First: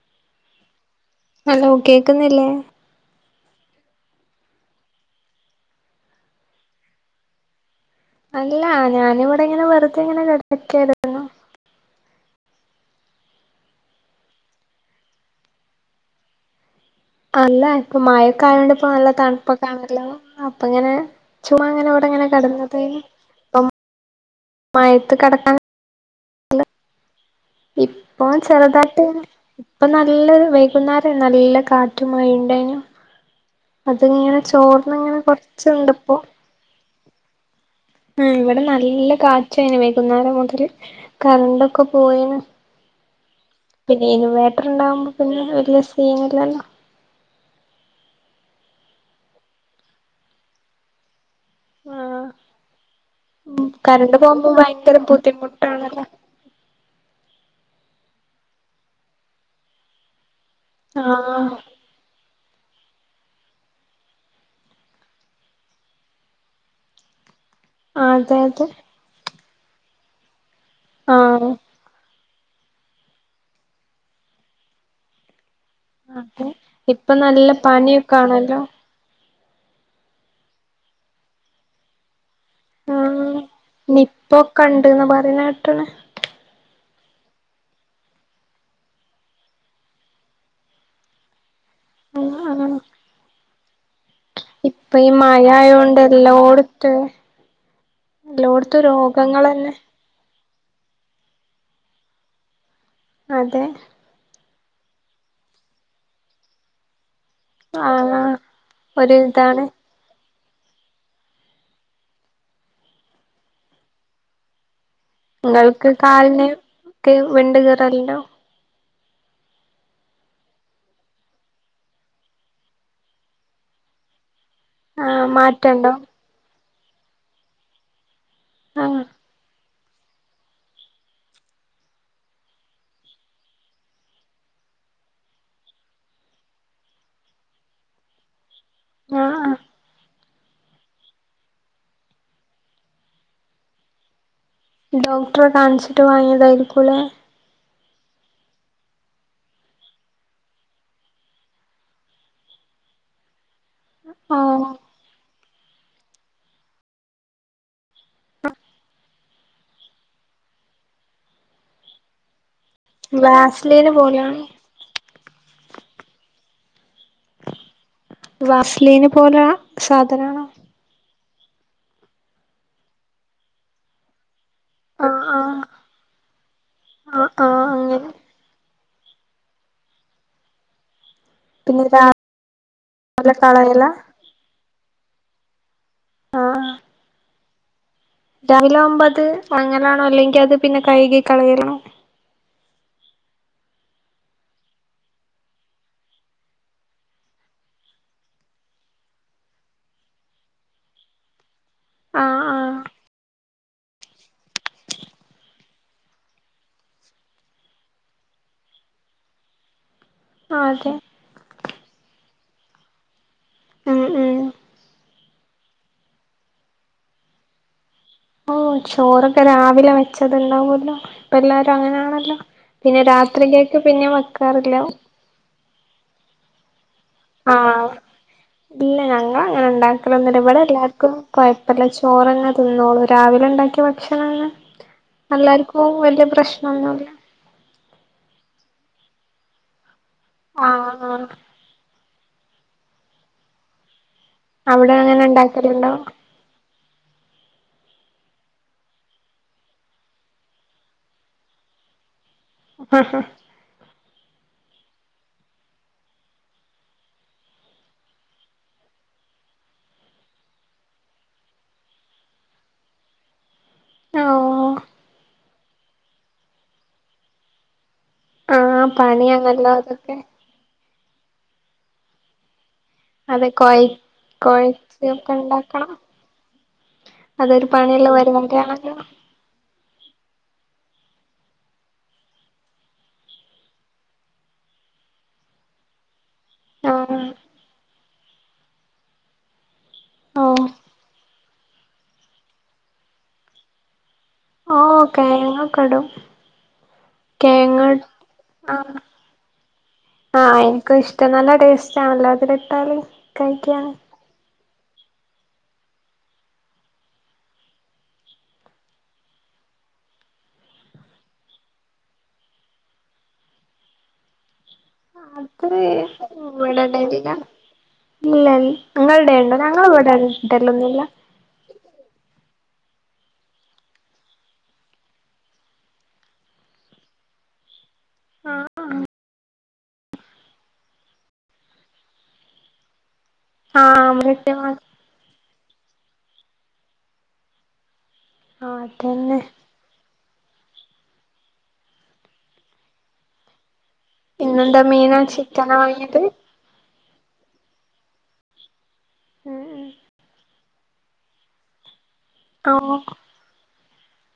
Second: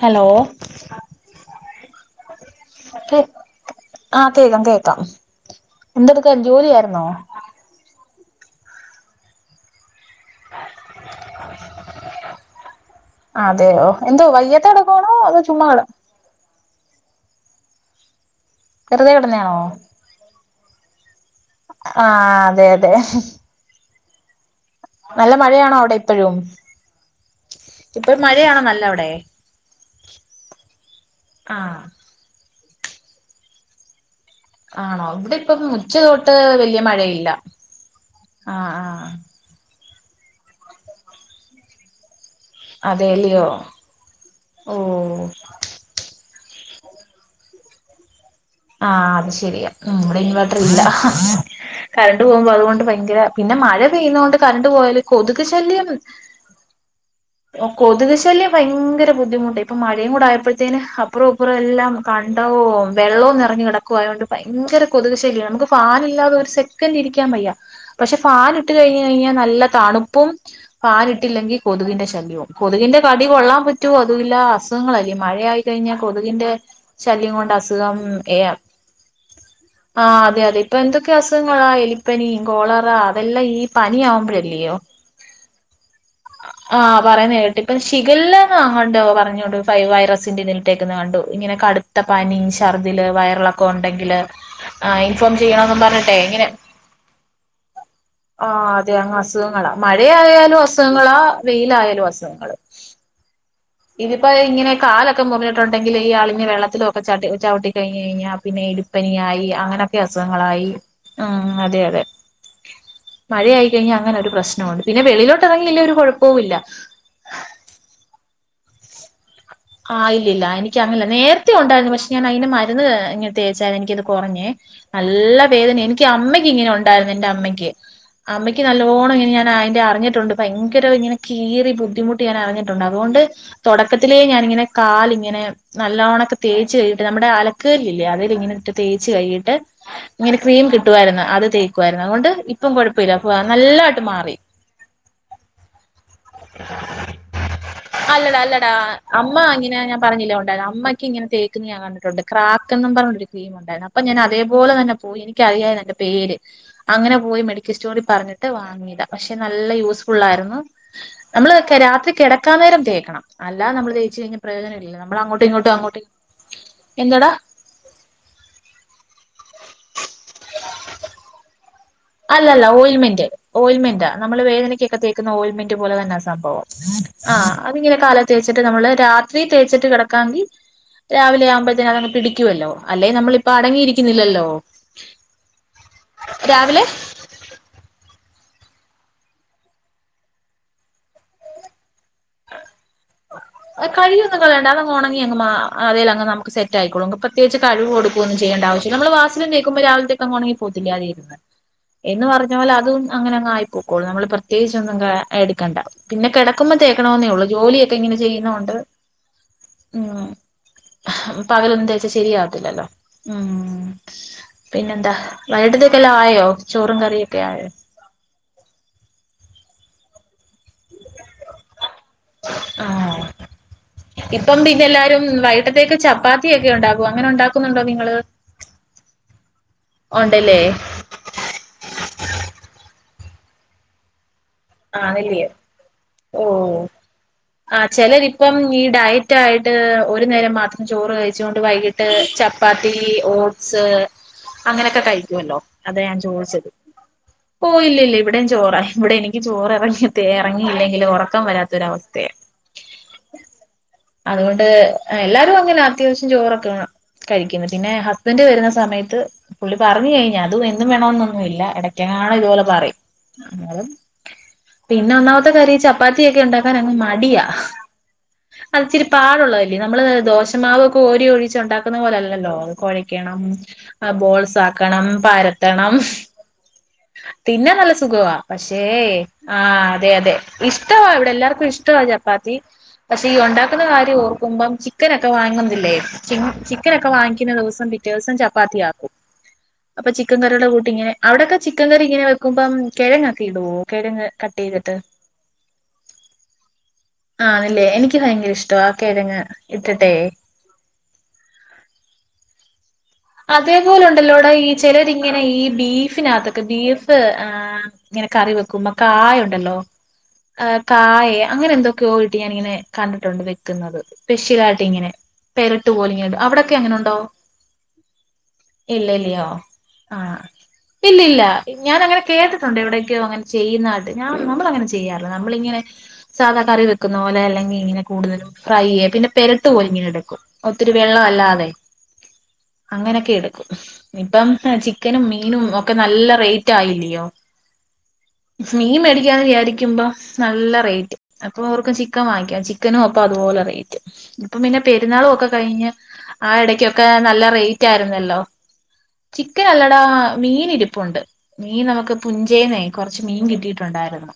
Hello hello കേക്കുന്നില്ലേ അക്കേ ആഹ് കേക്കാം കേക്കാം എന്തെടുക്കുവായിരുന്ന് ജോലിയായിരുന്നോ അല്ല ഞാനിവിടെ ഇങ്ങനെ വെറുതെ ഇങ്ങനെ കെടക്കായിരുന്നു അതെയോ എന്തോ വയ്യാത്തെ കെടക്കുവാണോ അതോ ചുമ്മാ കെട അല്ല ഇപ്പ മഴയൊക്കെ ആയോണ്ട് ഇപ്പ കെട നല്ല വെറുതെ കിടന്നയാണോ തണുപ്പൊക്കെ ആണല്ലോ അപ്പ ഇങ്ങനെ ചുമ്മ അങ്ങനെ ഇവിടിങ്ങനെ ആഹ് അതെ കെടന്നപ്പഴേ അതെ നല്ല കിടക്കാൻ മഴയാണോ അവിടെ ഇപ്പഴും ഇപ്പം ഇപ്പൊ മഴയാണോ നല്ല അവിടെ ചെറുതായിട്ടിങ്ങനെ ഇപ്പ നല്ലോരു വൈകുന്നേരം നല്ല ആഹ് കാറ്റും റ്റും മഴയുണ്ടായിനു അതിങ്ങനെ ചോർന്ന് ആണോ ഇങ്ങനെ ഇവിടെ ഇപ്പം ഉച്ച കൊറച്ചുണ്ടിപ്പോ തൊട്ട് വലിയ മഴയില്ല ഉം ഇവിടെ ആഹ് ആഹ് നല്ല കാറ്റായിന് വൈകുന്നേരം മുതല് കറണ്ടൊക്കെ പോയേന് അതെല്ലിയോ പിന്നെ ഇൻവേട്ടർ ഉണ്ടാവുമ്പോ ഓഹ് പിന്നെ വലിയ സീനില്ലല്ലോ ആഹ് അത് ശരിയാ ഉം ഇവിടെ ഇൻവേട്ടറില്ല കറണ്ട് ആഹ് പോകുമ്പോ അതുകൊണ്ട് ഭയങ്കര പിന്നെ ഉം മഴ കറണ്ട് പെയ്യുന്നോണ്ട് പോകുമ്പോ കറണ്ട് ഭയങ്കര പോയല് കൊതുക് ശല്യം ബുദ്ധിമുട്ടാണല്ലോ ഓ കൊതുക് ശല്യം ഭയങ്കെര ബുദ്ധിമുട്ട ഇപ്പൊ മഴയും കൂടെ ആയപ്പെത്തേന് അപ്പ്റോം ആഹ് ഇപ്പ്റോം എല്ലാം കണ്ടവോം വെള്ളോം നെർഞ് കെടക്കോയോണ്ട് ഭയങ്കര കൊതുക് ശല്ല്യണ് ന്നമുക്ക് ഫാനില്ലാതെ ഒരുസെക് ക്കെന്റ് ഇരിക്കാൻ വയ്യ. പക്ഷെ അതെ ഫാൻ അതെ ഇട്ട് കഴിഞ് കഴിഞ്ഞാൽ ന്നല്ലെ തണുപ്പും ഫാൻ ആഹ് ഇട്ടില്ലെങ്കിൽ കൊതുകിന്റെ ശ ശല്ലോം കൊതുകിന്റെ കടി കൊള്ളാൻ പറ്റോ അതുല്ല അസുഖങ്ങളല്ലേ മഴയായി കഴിഞ്ഞാ അതെ കൊതുകിന്റെ ഇപ്പൊ ശല്യം നല്ല കൊണ്ട് അസുഖം പനിയൊക്കെ ഏയാം ആണല്ലോ ആഹ് അതെയതെ ഇപ്പൊ എന്തൊക്കെ അസുഖങ്ങളാ എലി പ്പനി കോളറ അതെല്ലാം ഈ പനിയാമ്പോഴല്ലിയോ? ന്നപറീണെ ട്ട്ണ് ആഹ് പറയുന്ന കേട്ടു ഇപ്പം ശിഗെല്ലന്ന് അങ്ങാണ്ട് പറഞ്ഞോണ്ട് ഫൈ വൈറസിന്റെ ഇതില്ട്ടേക്കുന്നെ കണ്ടു ഇങ്ങനെ കട് ത്ത പനിം, ആഹ് ശർദില്, വയറിളക്കോ ഒണ്ടെങ്കില് ഇപ്പൊ ആഹ് ഈ ഇൻഫോം മഴ ചെയ്യണോന്നും ആയോണ്ട് പറഞ്ഞിട്ടെ ഇങ്ങനെ എല്ലോടത്ത് ആഹ് എല്ലോടത്തും അതെ അങ്ങസുഖങ്ങള രോഗങ്ങളന്നെ മഴ മഴ ആയാലും അസുഖങ്ങളാ വെയിലായാലും അസുഖങ്ങള് അതെ ഇതിപ്പോ ഇങ്ങനെ കാലൊക്കെ മുറിഞ്ഞിട്ടുണ്ടെങ്കില് ഈ അളിഞ്ഞ വെള്ളത്തിലോ ഒക്കെ ചൗട്ടി ചൗട്ടി ആഹ് കഴ്‌ഞ്ഞഴിഞ്ഞാ പിന്നെ ഒരു എലിപ്പനിയായി ഇതാണ് അങ്ങനെ അസുഖങ്ങളായി ഉം അതെ, അതെ മഴയായിക്കഴിഞ്ഞാ അങ്ങനെ ഒരു പ്രശ്നമുണ്ട്. പിന്നെ വെളീലോട്ട് എറങ്ങില്ലെ നിങ്ങൾക്ക് ഒരു കൊഴപ്പോം കാലിന് ഇല്ല. ക്ക് വിണ്ട് കീറെല്നോ ആഹ് ഇല്ലില്ല എനിക്ക് അങ്ങനില്ല നേര്ത്തെ ഒണ്ടായിരുന്നു പക്ഷെ ഞാൻ അയിന് മരുന്ന് ഇങ്ങനെ തേച്ചാരുന്നു എനിക്കത് കൊറഞ്ഞേ. ആഹ് നല്ല വേദനയ മാറ്റണ്ടോ എനിക്ക് അമ്മയ്ക്ക് ഇങ്ങനെ ഒണ്ടാരുന്നു എന്റമ്മയ്ക്ക് അമ്മയ്ക്ക് ആഹ് നല്ലോണം ഇങ്ങനെ ഞാൻ അയ്ന്റെ അറിഞ്ഞിട്ടുണ്ട് ഭയങ്കര ഇങ്ങനെ കീറി ബുദ്ധിമുട്ട് ഞാൻ അറിഞ്ഞിട്ടൊണ്ട് അതുകൊണ്ട് തൊടക്കത്തിലേ ഞാന് ങ്ങനെ കാല്ങ്ങനെ നല്ലോണക്ക് തേച്ച് കഴ്കീട്ട് നമ്മടെ അലക്ക് കല്ല്ല്ലേ അതേലിങ്ങനിട്ട് തേച്ച് കഴുകീട്ട് ആഹ് ഇങ്ങനെ ക്രീം കിട്ടുവാര്ന്ന് അത് തേക്കുവാര്ന്ന് അത്കൊണ്ട് ഇപ്പം കൊഴപ്പല്ല നല്ലായിട്ട് മാറി. ഡോക്ടറെ കാണിച്ചിട്ട് വാങ്ങിയതായിരിക്കുലെ? അല്ലെടാ, അല്ലെടാ അമ്മ ഇങ്ങനെ ഞാൻ പറഞ്ഞില്ലേ ഒണ്ടാര് അമ്മക്ക് ഇങ്ങനെ തേക്ക്ന്നെ ഞാൻ ക കണ്ടിട്ടുണ്ട് ക്രാക്ക് എന്നും പറഞ്ഞൊരു ക്രീം ഒണ്ടാരുന്നു അപ്പ ഞാൻ ആഹ് അതേപോലെ തന്നെ പോയി എനിക്കറിയാരുന്നയ്ന്റെ പേര് അങ്ങനെ പോയി മെഡിക്കൽ സ്റ്റോറി പറഞ്ഞിട്ട് വാങ്ങിയതാ പക്ഷെ നല്ല യൂസ്ഫുള്ളാരുന്നു. നമ്മള് കെ രാത്രി കെടക്കാൻ നേരം തേക്കണം അല്ലാ വാസ്ലീന് നമ്മള് തേച്ച് കഴിഞ്ഞാ പോലാണ് പ്രയോജനല്ലല്ലൊ നമ്മളങ്ങോ ട്ട് ഇങ്ങോട്ടുങ്ങോട്ട് എന്തെടാ? വാസ്ലീനെ പോലാ സാധനാണോ? അല്ലല്ല ഓയ്ൽമെന്റ് ഓയില്മെന്റ നമ്മള് വേദനക്കൊക്കെ ആഹ് തേക്കുന്ന ആഹ് ഓയ്ൽമെന്റ് പോലതന്നാ സംഭവം. ആഹ് അതിങ്ങന കാലേ തേച്ചിട്ട് നമ്മള് രാത്രി തേച്ചിട്ട് കെടക്കാങ്കി രാവി ലെ പിന്നെ ആമ്പഴത്തേന് അതങ് പിടിക്കുവല്ലോ അല്ലെ രാവിലെ നമ്മളിപ്പ കളയലാ അടങ്ങിയിരിക്കുന്നില്ലല്ലോ. രാവിലെ രാവിലാവുമ്പത് അങ്ങനാണോ അല്ലെങ്കി അത് പിന്നെ കഴ്കി കളയലോ? കഴികിയൊന്നും കളയണ്ട അതങ്ങ് ഒണങ്ങി അങ്ങ് മാ അതേലങ്ങ് ന്നമുക്ക് സെറ്റായിക്കോളും ഇപ്പത് പ്രത്യകിച്ച് കഴുകുവൊ ടുക്കൊന്നും ചെയ്യേണ്ട ആവശില്ല നമ്മള് വാസ്ലൈൻ തേക്കുമ്പോ രാവിലത്തേക്കങ്ങ് ഒണങ്ങി പോത്തില്ലെ അതേപോലെ എന്ന് ആഹ് പറഞ്ഞോലെ ആഹ് അതും അങ്ങനങ്ങായി പൊക്കോളും നമ്മള് പ്രത്യേകിച്ച് ഒന്നും കാ എടുക്കണ്ട പിന്നെ കെടക്കുമ്പോ തേക്കണൊന്നേ ഒള്ളൂ ജോലിയൊക്കെ ഇങ്ങനെ ചെയ്യ്ന്നോണ്ട് ഉം ആതെ പകലൊന്നും തേച്ചാ ശെരിയാവതില്ലല്ലോ ഉം പിന്നെന്താ? വൈകിട്ടത്തേക്കെല്ലാം ആയോ ചോറും കറിയൊക്കെ ആയോ? ഓഹ് ചോറൊക്കെ രാവിലെ വെച്ചെത് ഇണ്ടാവോലോ ഇപ്പല്ലാരും അങ്ങനെയാണല്ലോ? പിന്നെ രാത്രികെക്ക് പിന്നെ വെക്കാറില്ല. രും വൈയ്ട്ടതേക്ക് ചപ്പ് പാതിയെക്കെ ഒണ്ടാകും ആഹ് ഇല്ല ഞങ്ങള അങ്ങനെ ണ്ടാക്കലൊന്നുംല്ല ഉണ്ടല്ലേ വടെ എല്ലാർക്കും ക്കൊഴപ്പംല്ല ചോറന്നെ തിന്നോളും രാവിലെ ണ്ടാക്കിയ ഭക്ഷണം ന്നെ ആണല്ലേ എല്ലാര്ക്കും വല്യയ ഓഹ് പ്രശ്നൊന്നുംല്ല ആഹ് ചെലരിപ്പം ഈ ഡയറ്റ് ആയിട്ട് ഒരു നേരം മാത്രം ആഹ് ചോറ് ആഹ് കഴിച്ചോണ്ട് വൈകിട്ട് ചപ്പാത്തീ ഓട്സ് അവിടെ അങ്ങനെക്കെ അങ്ങനെ കഴിക്കുല്ലോ ഉണ്ടാക്കലുണ്ടോ അതാ ഞാൻ ചോയ്ച്ചത് ഓഹ് ഇല്ല ഇല്ല ഇവിടെം ചോറാ ഇവിടെ എനി ഈ ചോറ് എറങ്ങിത്തീ എറങ്ങിയില്ലങ്കില് ഉറക്കം വരാത്തൊരവസ്ഥെ ഹ ഹ്ഹാ അതുകൊണ്ട് എല്ലാരും അങ്ങനാ അത്യാവ്ശ്യം ചോറൊക്കെ വേണം കഴിക്കിന്ന് പിന്നെ ഹസ്ബൻഡ് വരുന്ന സമയത്ത് പുള്ളി പറഞ്ഞു കഴിഞ്ഞാ അതും എന്നും വേണോന്നൊന്നും ഇല്ല ഇടക്ക് ങ്ങാണോ ഇതുപോലെ പറയും എന്നാലും ആണോ പിന്നെ ഒന്നാംത്തെ കാര്യം ഈ ചപ്പാത്തിയെക്കെ ഉണ്ടാക്കാന അങ്ങ് മടിയാ ആഹ് അത്ച്ചിരി പണിയാണല്ലോ പാടുള്ളതല്ലേ നമ്മള് അതൊക്കെ ദോഷമാവ് കോരി ഒഴിച്ച് ഉണ്ടാക്കുന്ന പോലെല്ലല്ലോ അത് കൊഴ ക്കണം അത് കൊഴ ബോൾസ് ആക്കണം കൊഴച്ചൊക്കെ ഉണ്ടാക്കണം പരത്തണം അതൊരു തിന്നാൻ നല്ല പണിയുള്ള സുഖവാ പക്ഷേ പരിപാടിയാണല്ലോ ആഹ് അതെ അതെ ഇഷ്ടവാ ഇവിടെ എല്ലാർക്കും ഇഷ്ടവാ ചപ്പാത്തീ പക്ഷെ ഈ ഒണ്ടാക്കുന്ന കാര്യം ഓർക്കുമ്പം ചിക്കനൊക്കെ വായ്ങ്ങുന്നില്ലേ ചിം ചിക്കനൊക്കെ ആഹ് വാങ്ങിക്കുന്ന ദിവസം പിറ്റേസം ചപ്പാത്തിയാക്കും അപ്പൊ ചിക്കൻ ഓഹ് കറിയുടെ കൂട്ടിങ്ങെ അവ്ടെക്കെ ചിക്കൻ കറി ഇങ്ങനെ വെക്കുംമ്പം കിഴങ്ങക്കെ ഇടോ കിഴങ് ഓഹ് കെയങ്ങൊക്കെ ഇടും ആണല്ലേ കെയങ്ങ് എനിക്ക് ഭയങ്കര ഇഷ്ടവാ ആഹ് കിഴങ്ങ് ഇട്ടിട്ടെ ആഹ് ഇൻക്കും ഇഷ് റ്റാ നല്ല ടേസ്റ്റ് ആണല്ലോ അതില് ഇട്ടാല് അതേപോലെ ണ്ടല്ലോടാ ഈ ചെലൊരിങ്ങനെ ഈ ബീഫിനാത്തെക്കെ ബീഫ് ആഹ് ഇങ്ങനെ കറി വെക്കുമ്പം കായണ്ടോല്ലോ ആഹ് കായെ അങ്ങനെ എന്തൊക്കെയോയിട്ട് ഞാനിങ്ങനെ കൺണ്ട്ട്ടുണ്ട് വെയ്ക്ക്ന്നത് സ്പെഷ്യലായിട്ട് ഇങ്ങനെ അത് പെരട്ടു പോലെ ഇങ്ങനെ അവിടൊക്കെ അങ്ങനെ ഉണ്ടോ ഇല്ലൽ ങ്ങൾടെണ്ടോ ഞങ്ങള് വടെ ടല്ലൊന്നും ല്ലാ ഇല്ലാ ഞാന അങ്ങനെ കേട്ട്ട്ടൊണ്ട് എവിടേക്കെയോ അങ്ങൻ ചെയ്യുന്നായിട്ട് ഞാൻ നമ്മളങ്ങനെ ചെയ്യാർല്ലാ നമ്മളിങ്ങനെ സാധാ കറി വെക്ക്ന്ന പോലെ അല്ലെങ്കീ ഇങ്ങിനെ കൂടുതലും ആഹ് ഫ്രൈയ്യാ പിന്നെ പെരട്ട് പൊലിങ്ങനെ എടുക്കും ഒത്തിരി വെള്ളം അല്ലാതെ അങ്ങനെയെക്കെ എടുക്കും ആഹ് ഇപ്പം ഹ് കൃത്യമായി ചിക്ക ക്കനും മീനും ഒക്കെ നല്ല റേറ്റ് ആയില്ലിയോ ആഹ് മീൻ അതന്നെ മേടികിയാന്ന് വിയാര് ക്കുംമ്പം നല്ല റേറ്റ് അപ്പോർക്കും ചിക്കൻ വാങ്ങിക്കാ ചിക്കനും അപ്പ അതുപോലെ റേറ്റ് ഇപ്പം പിന്നെ ഇന്നെന്താ മീനാ പെര്ന്നാളും ഒക്കെ ചിക്കനാ കഴിഞ്ഞ് വാങ്ങിയത് ആ എടക്കാ ഒക്ക നല്ല റേറ്റ് ആയ്രുന്നല്ലോ ചിക്കന് അല്ലടാ മീനിരിപ്പുണ്ട് മീൻ നമക്ക് പുംഞ്ചേന്നെ ആഹ് കൊർച്ച് മീൻ കിട്ടീട്ടുണ്ടായിരുന്നു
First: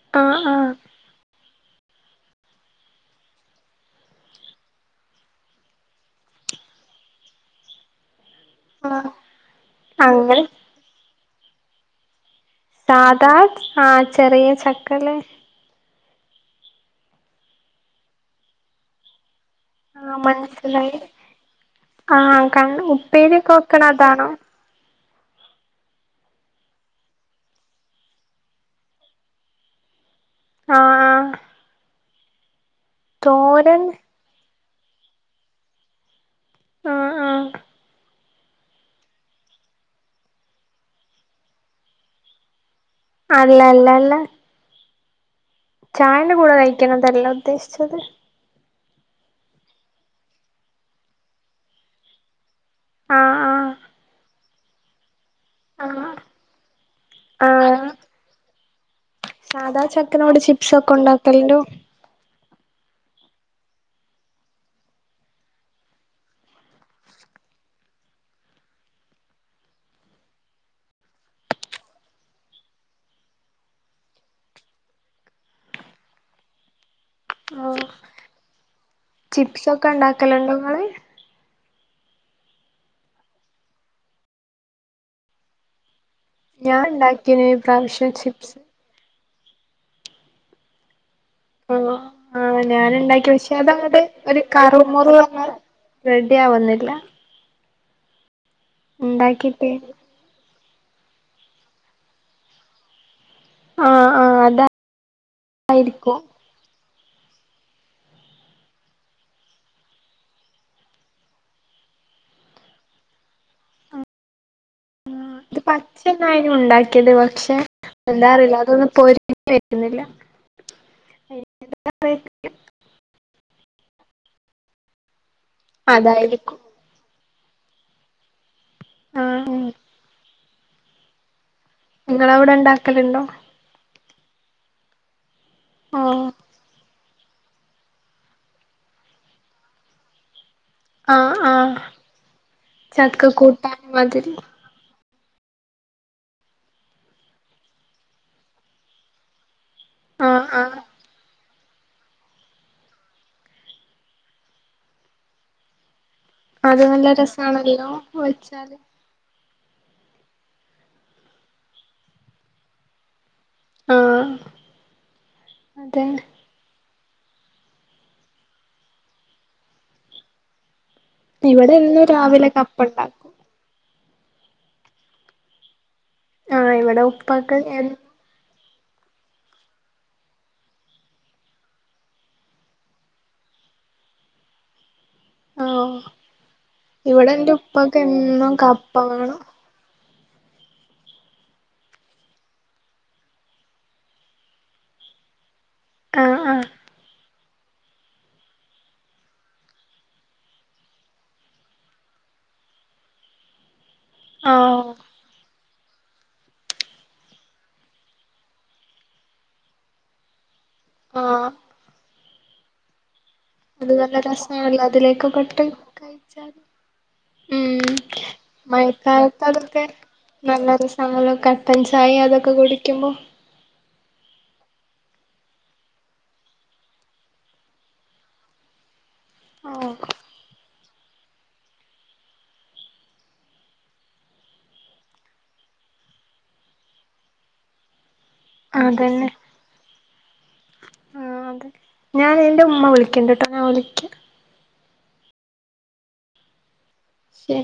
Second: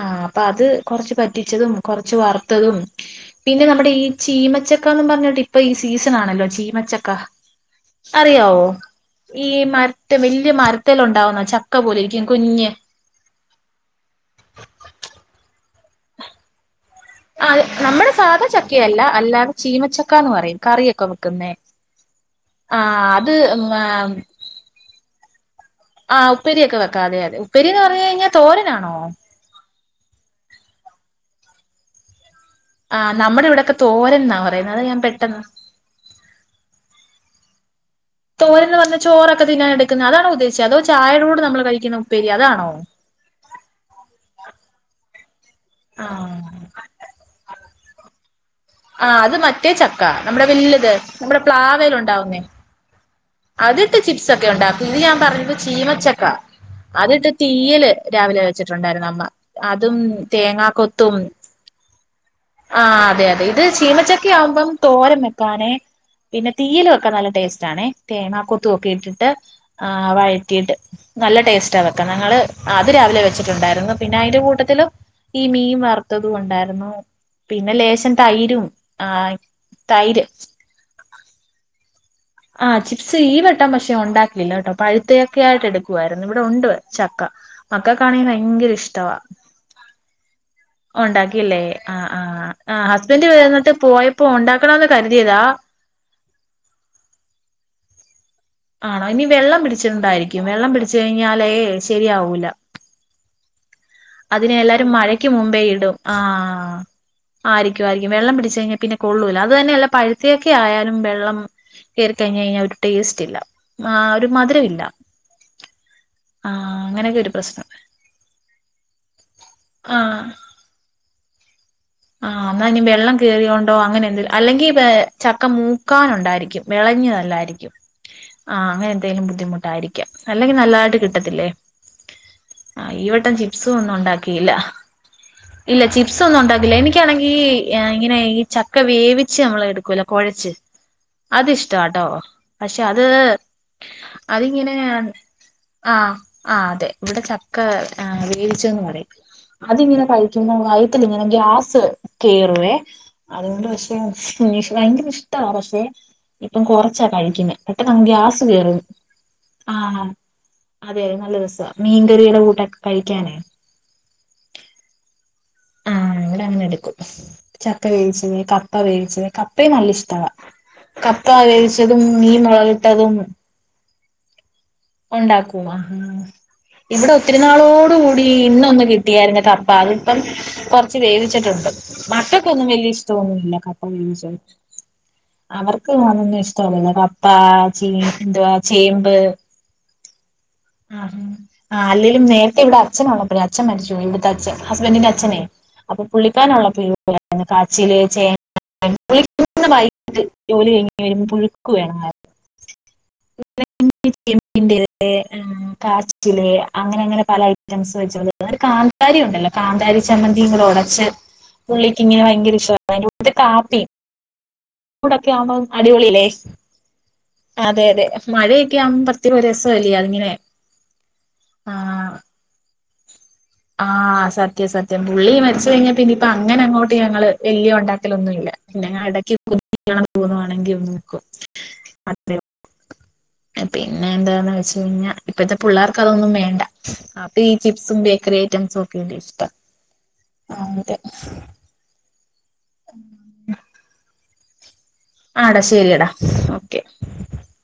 ആഹ് അപ്പാ അത് കൊറച്ച് വറ്റിച്ചതും കൊർച്ച് വർത്തതും പിന്നെ നമ്മടെ ഈ ചീമച്ചക്ക ന്നും പർഞ്ഞിട്ട് ഇപ്പൊ ഈ സീസ്സണാണല്ലോ ചീമച്ച ക്ക അറിയാവോ ആഹ് ഈ മരത്തി അങ്ങനെ വല്യ മരത്തി ത്തിലുണ്ടാവുന്നാ ചക്ക പോലെ ഇരിക്കും കുഞ്ഞ് സാധാ ആഹ് ചെറീയ ചക്ക ലെ ആഹ് നമ്മടെ സാധാ ചക്കെയല്ല അല്ലാതെ ആഹ് ചീമച്ചക്കാന്ന് പറയും മനസ്സിലായി കറിയൊക്കെ വെക്ക്ന്നേ ആഹ് കണ് ആഹ് അത് ഉപ്പേരിയൊക്കെ വെക്കണ മാം അതാണോ ആഹ് ഉപ്പെരിയെക്കെ വെക്കാം അതെ അതെ ഉപ്പരി എന്ന് പർഞ് കഴിഞ്ഞാ തോരനാണോ ആഹ് ആഹ് ആഹ് നമ്മടെ ഇവിടെക്കെ തോരൻ തോരൻന്നാ പറയാ അതാ ഞാൻ പെട്ടെന്ന് ആഹ് ആഹ് തോരൻന്ന് പറഞ്ഞ് ചോറൊക്കെ തിന്നാനെടുക്കുന്ന അതാണോ ഉദ്ദേശിച്ചേ അതോ ചായേരൂട നമ്മള് കഴിക്കുന്ന ഉപ്പേരി അതാണോ അല്ല അല്ല അല്ല ആ ചായന്റെ കൂടെ കഴിക്കണതല്ല ഉദ്ദേശിച്ചത് ആഹ് അത് മറ്റേ ചക്ക നമ്മുടെ വല്ലുത് നമ്മുടെ പ്ലാവേൽ ഉണ്ടാവുന്നേ ആഹ് അതിട്ട് ചിപ്സ് ഒക്കെ ഒണ്ടാക്കും ഇത് ഞാൻ പറഞ്ഞത് ആഹ് ആഹ് ചീമച്ചക്ക അതിട്ട് ആഹ് തീയല് രാവിലെ വെച്ചിട്ടുണ്ടായിരുന്നു അമ്മ സാധാ അതും ചക്കനോട് തേങ്ങാ ചിപ്സ് ഒക്കെ കൊത്തും ഉണ്ടാക്കലുണ്ടോ ആഹ് അതെ അതെ ഇത് ചീമച്ചക്കയാവുമ്പം തോരം വെക്കാനെ പിന്നെ തീയല് വക്കാൻ നല്ല ടേസ്റ്റാണെ തേങ്ങാ കൊത്തുവൊക്കെ ഇട്ടിട്ട് ആഹ് വഴറ്റിയിട്ട് നല്ല ടേസ്റ്റ് ആ വെക്കാൻ ഞങ്ങള് അത് രാവിലെ വെച്ചിട്ടുണ്ടായിരുന്നു പിന്നെ അതിന്റെ കൂട്ടത്തിലും ഈ മീൻ വറുത്തതും ഉണ്ടായിരുന്നു പിന്നെ ആഹ് ലേശം തൈരും ആഹ് ചിപ്സ് ഒക്കെ തൈര് ഉണ്ടാക്കലുണ്ടോ ഇങ്ങള് ആഹ് ചിപ്സ് ഈ വട്ടം പക്ഷെ ഒണ്ടാക്കീല കേട്ടോ പഴുത്തയൊക്കെ ആയിട്ടെടു എടുക്കുവാരുന്നു ഇവിടെ ഉണ്ട് ഞാൻ ചക്ക ഉണ്ടാക്കീന് ഇപ്രാവശ്യം മക്കക്കാണെങ്കി ചിപ്സ് ഭയങ്കര ഇഷ്ടവാ ഉണ്ടാക്കിയില്ലേ ആഹ് ആഹ് ഹസ്ബൻഡ് ഞാനിണ്ടാക്കി പക്ഷേ വന്നിട്ട് അതങ്ങട്ട് പോയപ്പോ ഒരു ഉണ്ടാക്കണന്ന് കറുമുറു അങ്ങെ കരുതിയതാ റെഡ്യാവുന്നില്ല ആണോ ഇനി വെള്ളം ഉണ്ടാക്കിട്ട് പിടിച്ചിട്ടുണ്ടായിരിക്കും വെള്ളം പിടിച്ച് കഴിഞ്ഞാലേ ശരിയാവൂല ആഹ് ആഹ് അതിനെ എല്ലാരും മഴയ്ക്ക് മുമ്പേ ഇടും അതായിരിക്കും ആഹ് ആയിരിക്കും ആയിരിക്കും വെള്ളം പിടിച്ച് കഴിഞ്ഞാ പിന്നെ കൊള്ളൂല അത് തന്നെയല്ല പഴുത്തയൊക്കൊയായാലും വെള്ളം കേറിക്കഴിഞ്ഞ് കഴിഞ്ഞാ ഒരു ടേസ്റ്റ് ഇല്ല ആഹ് ഒരു മധുരം ഇല്ല ഇത് പച്ചക്കാന്നെ ആഹ് ഉണ്ടാക്കിയത് അങ്ങനെയൊക്കെ ഒരു പക്ഷെ പ്രശ്നം എന്താറിയില്ല അതൊന്ന് പൊരി [unintelligible] വരുന്നില്ല ആഹ് [unintelligible] ആഹ് എന്നാനി വെള്ളം കയറിയോണ്ടോ അങ്ങനെ എന്തേലും അല്ലെങ്കി ചക്ക അതായിരിക്കും മൂക്കാനൊണ്ടായിരിക്കും വിളഞ്ഞതല്ലായിരിക്കും ആഹ് അങ്ങനെ എന്തെങ്കിലും ആഹ് ബുദ്ധിമുട്ടായിരിക്കാം അല്ലെങ്കി നല്ലതായിട്ട് കിട്ടത്തില്ലേ നിങ്ങളവിടെ ആഹ് ഉണ്ടാക്കലുണ്ടോ ഈവട്ടം ചിപ് ചിപ്സ് ഒന്നും ഒണ്ടാക്കിയില്ല ഇല്ല ഓ ചിപ്സ് ഒന്നും ഒണ്ടാക്കില എനിക്കാണെങ്കി ഈ ഇങ്ങനെ ഈ ചക്ക വേവിച്ച് നമ്മളെടുക്കുവല്ലോ കൊഴച്ച് ആഹ് ആഹ് അത്ഷ്ടട്ടോ പക്ഷെ അത് ചക്ക കൂട്ടാൻ മാതിരി അതിങ്ങനെ ആഹ് ആഹ് അതെ ഇവിടെ ചക്ക വേവിച്ചന്ന് പറയും അതിങ്ങനെ ആഹ് കഴിക്കുമ്പോ ആഹ് വയറ്റിലിങ്ങനെ ഗ്യാസ് കേറുവേ അതുകൊണ്ട് പക്ഷെ ഭയങ്കര ഇഷ്ടമാണ് പക്ഷെ ഇപ്പം അത് കൊറച്ചാ നല്ല കഴിക്കുന്നെ രസാണല്ലോ പെട്ടന്നങ്ങ് ഗ്യാസ് വെച്ചാല് കേറും ആഹ് അതെ നല്ല രസാ മീൻകറിയുടെ കൂട്ടൊക്കെ കഴിക്കാനേ ആഹ് അതെ ഇവിട അങ്ങനെ എടുക്കും ചക്ക വേവിച്ചത് കപ്പ വേവിച്ചത് കപ്പയും നല്ല ഇഷ്ടവാ കപ്പാ ഇവിടെ വേവിച്ചതും എന്നും മീൻ രാവിലെ കപ്പ മൊളകിട്ടതും ഉണ്ടാക്കും ഒണ്ടാക്കും ആഹ് ആഹ് ഇവിടെ ഒത്തിരി ഉപ്പാക്ക് നാളോട് എന്നും കൂ ടി ഇന്ന് ഒന്നു കിട്ടിയായിരുന്നു കപ്പ അതിപ്പം കുറച്ച് വേവിച്ചിട്ടുണ്ട് മക്കക്കൊന്നും ഒന്നും വലിയ ഇഷ്ടൊന്നുമില്ല കപ്പ വേവിച്ചത് അവർക്ക് ആഹ് മോനൊന്നും ഇഷ്ടല്ല കപ്പ ഇവിടെ എന്റെ ഉപ്പാക്ക് ചീനി എന്തുവാ എന്നും കപ്പ ചേമ്പ് വേണം ആഹ് ആ അല്ലേലും നേര്ത്തെ ഇവട അച്ഛന് ഉള്ളപ്പഴേ അച്ഛൻ മരിച്ചു പോയി ഇവിടുത്തെ അച്ഛൻ ഹസ്ബൻഡിന്റെ അച്ഛനെ അപ്പൊ ആഹ് പുള്ളിക്കാന് ആഹ് ഉള്ളപ്പയെ [unintelligible] കാച്ചില് ചേ [unintelligible] ജോലി കഴിഞ്ഞ് വരുമ്പോ പുഴുക്ക് വേണമാര്ന്നു ആഹ് [unintelligible] കാച്ചില് അങ്ങനെ അങ്ങനെ പല ഐറ്റംസ് വെച് [unintelligible] കാന്താരി ഉണ്ടല്ലോ കാന്താരി ചമ്മന്തി ഇങ്ങള് ഒടച്ച് ആഹ് പുള്ളിക്ക് ഇങ്ങനെ ഭയങ്കര ഇഷ്ടവ അയിന്റെ കൂട്ടത്തി കാ ത്തി അത് നല്ല രസാണല്ലോ അവ്ടൊക്കെ അതിലേക്കൊക്കെ ആവുമ്പോ ഇട്ട് അടിപൊളിയല്ലേ കഴിച്ചാല് അതെ ഉം അതെ മഴക്കെ ആവുമ്പത്തിന് ഒരു മഴക്കാലത്ത് രസ അതൊക്കെ അല്ലേ അങ്ങനെ നല്ല രസാണല്ലോ കട്ടൻ ചായ അതൊക്ക കുടിക്കുമ്പോ ആ സത്യം സത്യം പുള്ളി മരിച്ച കഴിഞ്ഞാ പിന്നെ ഇപ്പ അങ്ങനെ അങ്ങോട്ട് ഞങ്ങള് വല്യ ഉണ്ടാക്കലൊന്നുല്ല, പിന്നെ എടക്ക് ആഹ് [unintelligible] തോന്നുവാണെങ്കി നോക്കും അത്രെ പിന്നെ എന്താന്ന്‌ വെച്ച് കഴിഞ്ഞാ ഇപ്പത്തെ പുള്ളേർക്ക് അതൊന്നും വേണ്ട, അപ്പ ഈ ചിപ്സും ബേക്കറി ഐറ്റംസും ഒക്കെന്റെ അതന്നെ ഇഷ്ട, ആ അതെ ഞാന് എന്റെ ഉമ്മ വിളിക്ക്ണ്ട്ട്ടോ ഞാ വിളിക്ക്യ ആട ശെരിയെടാ ഓക്കെ, ശെ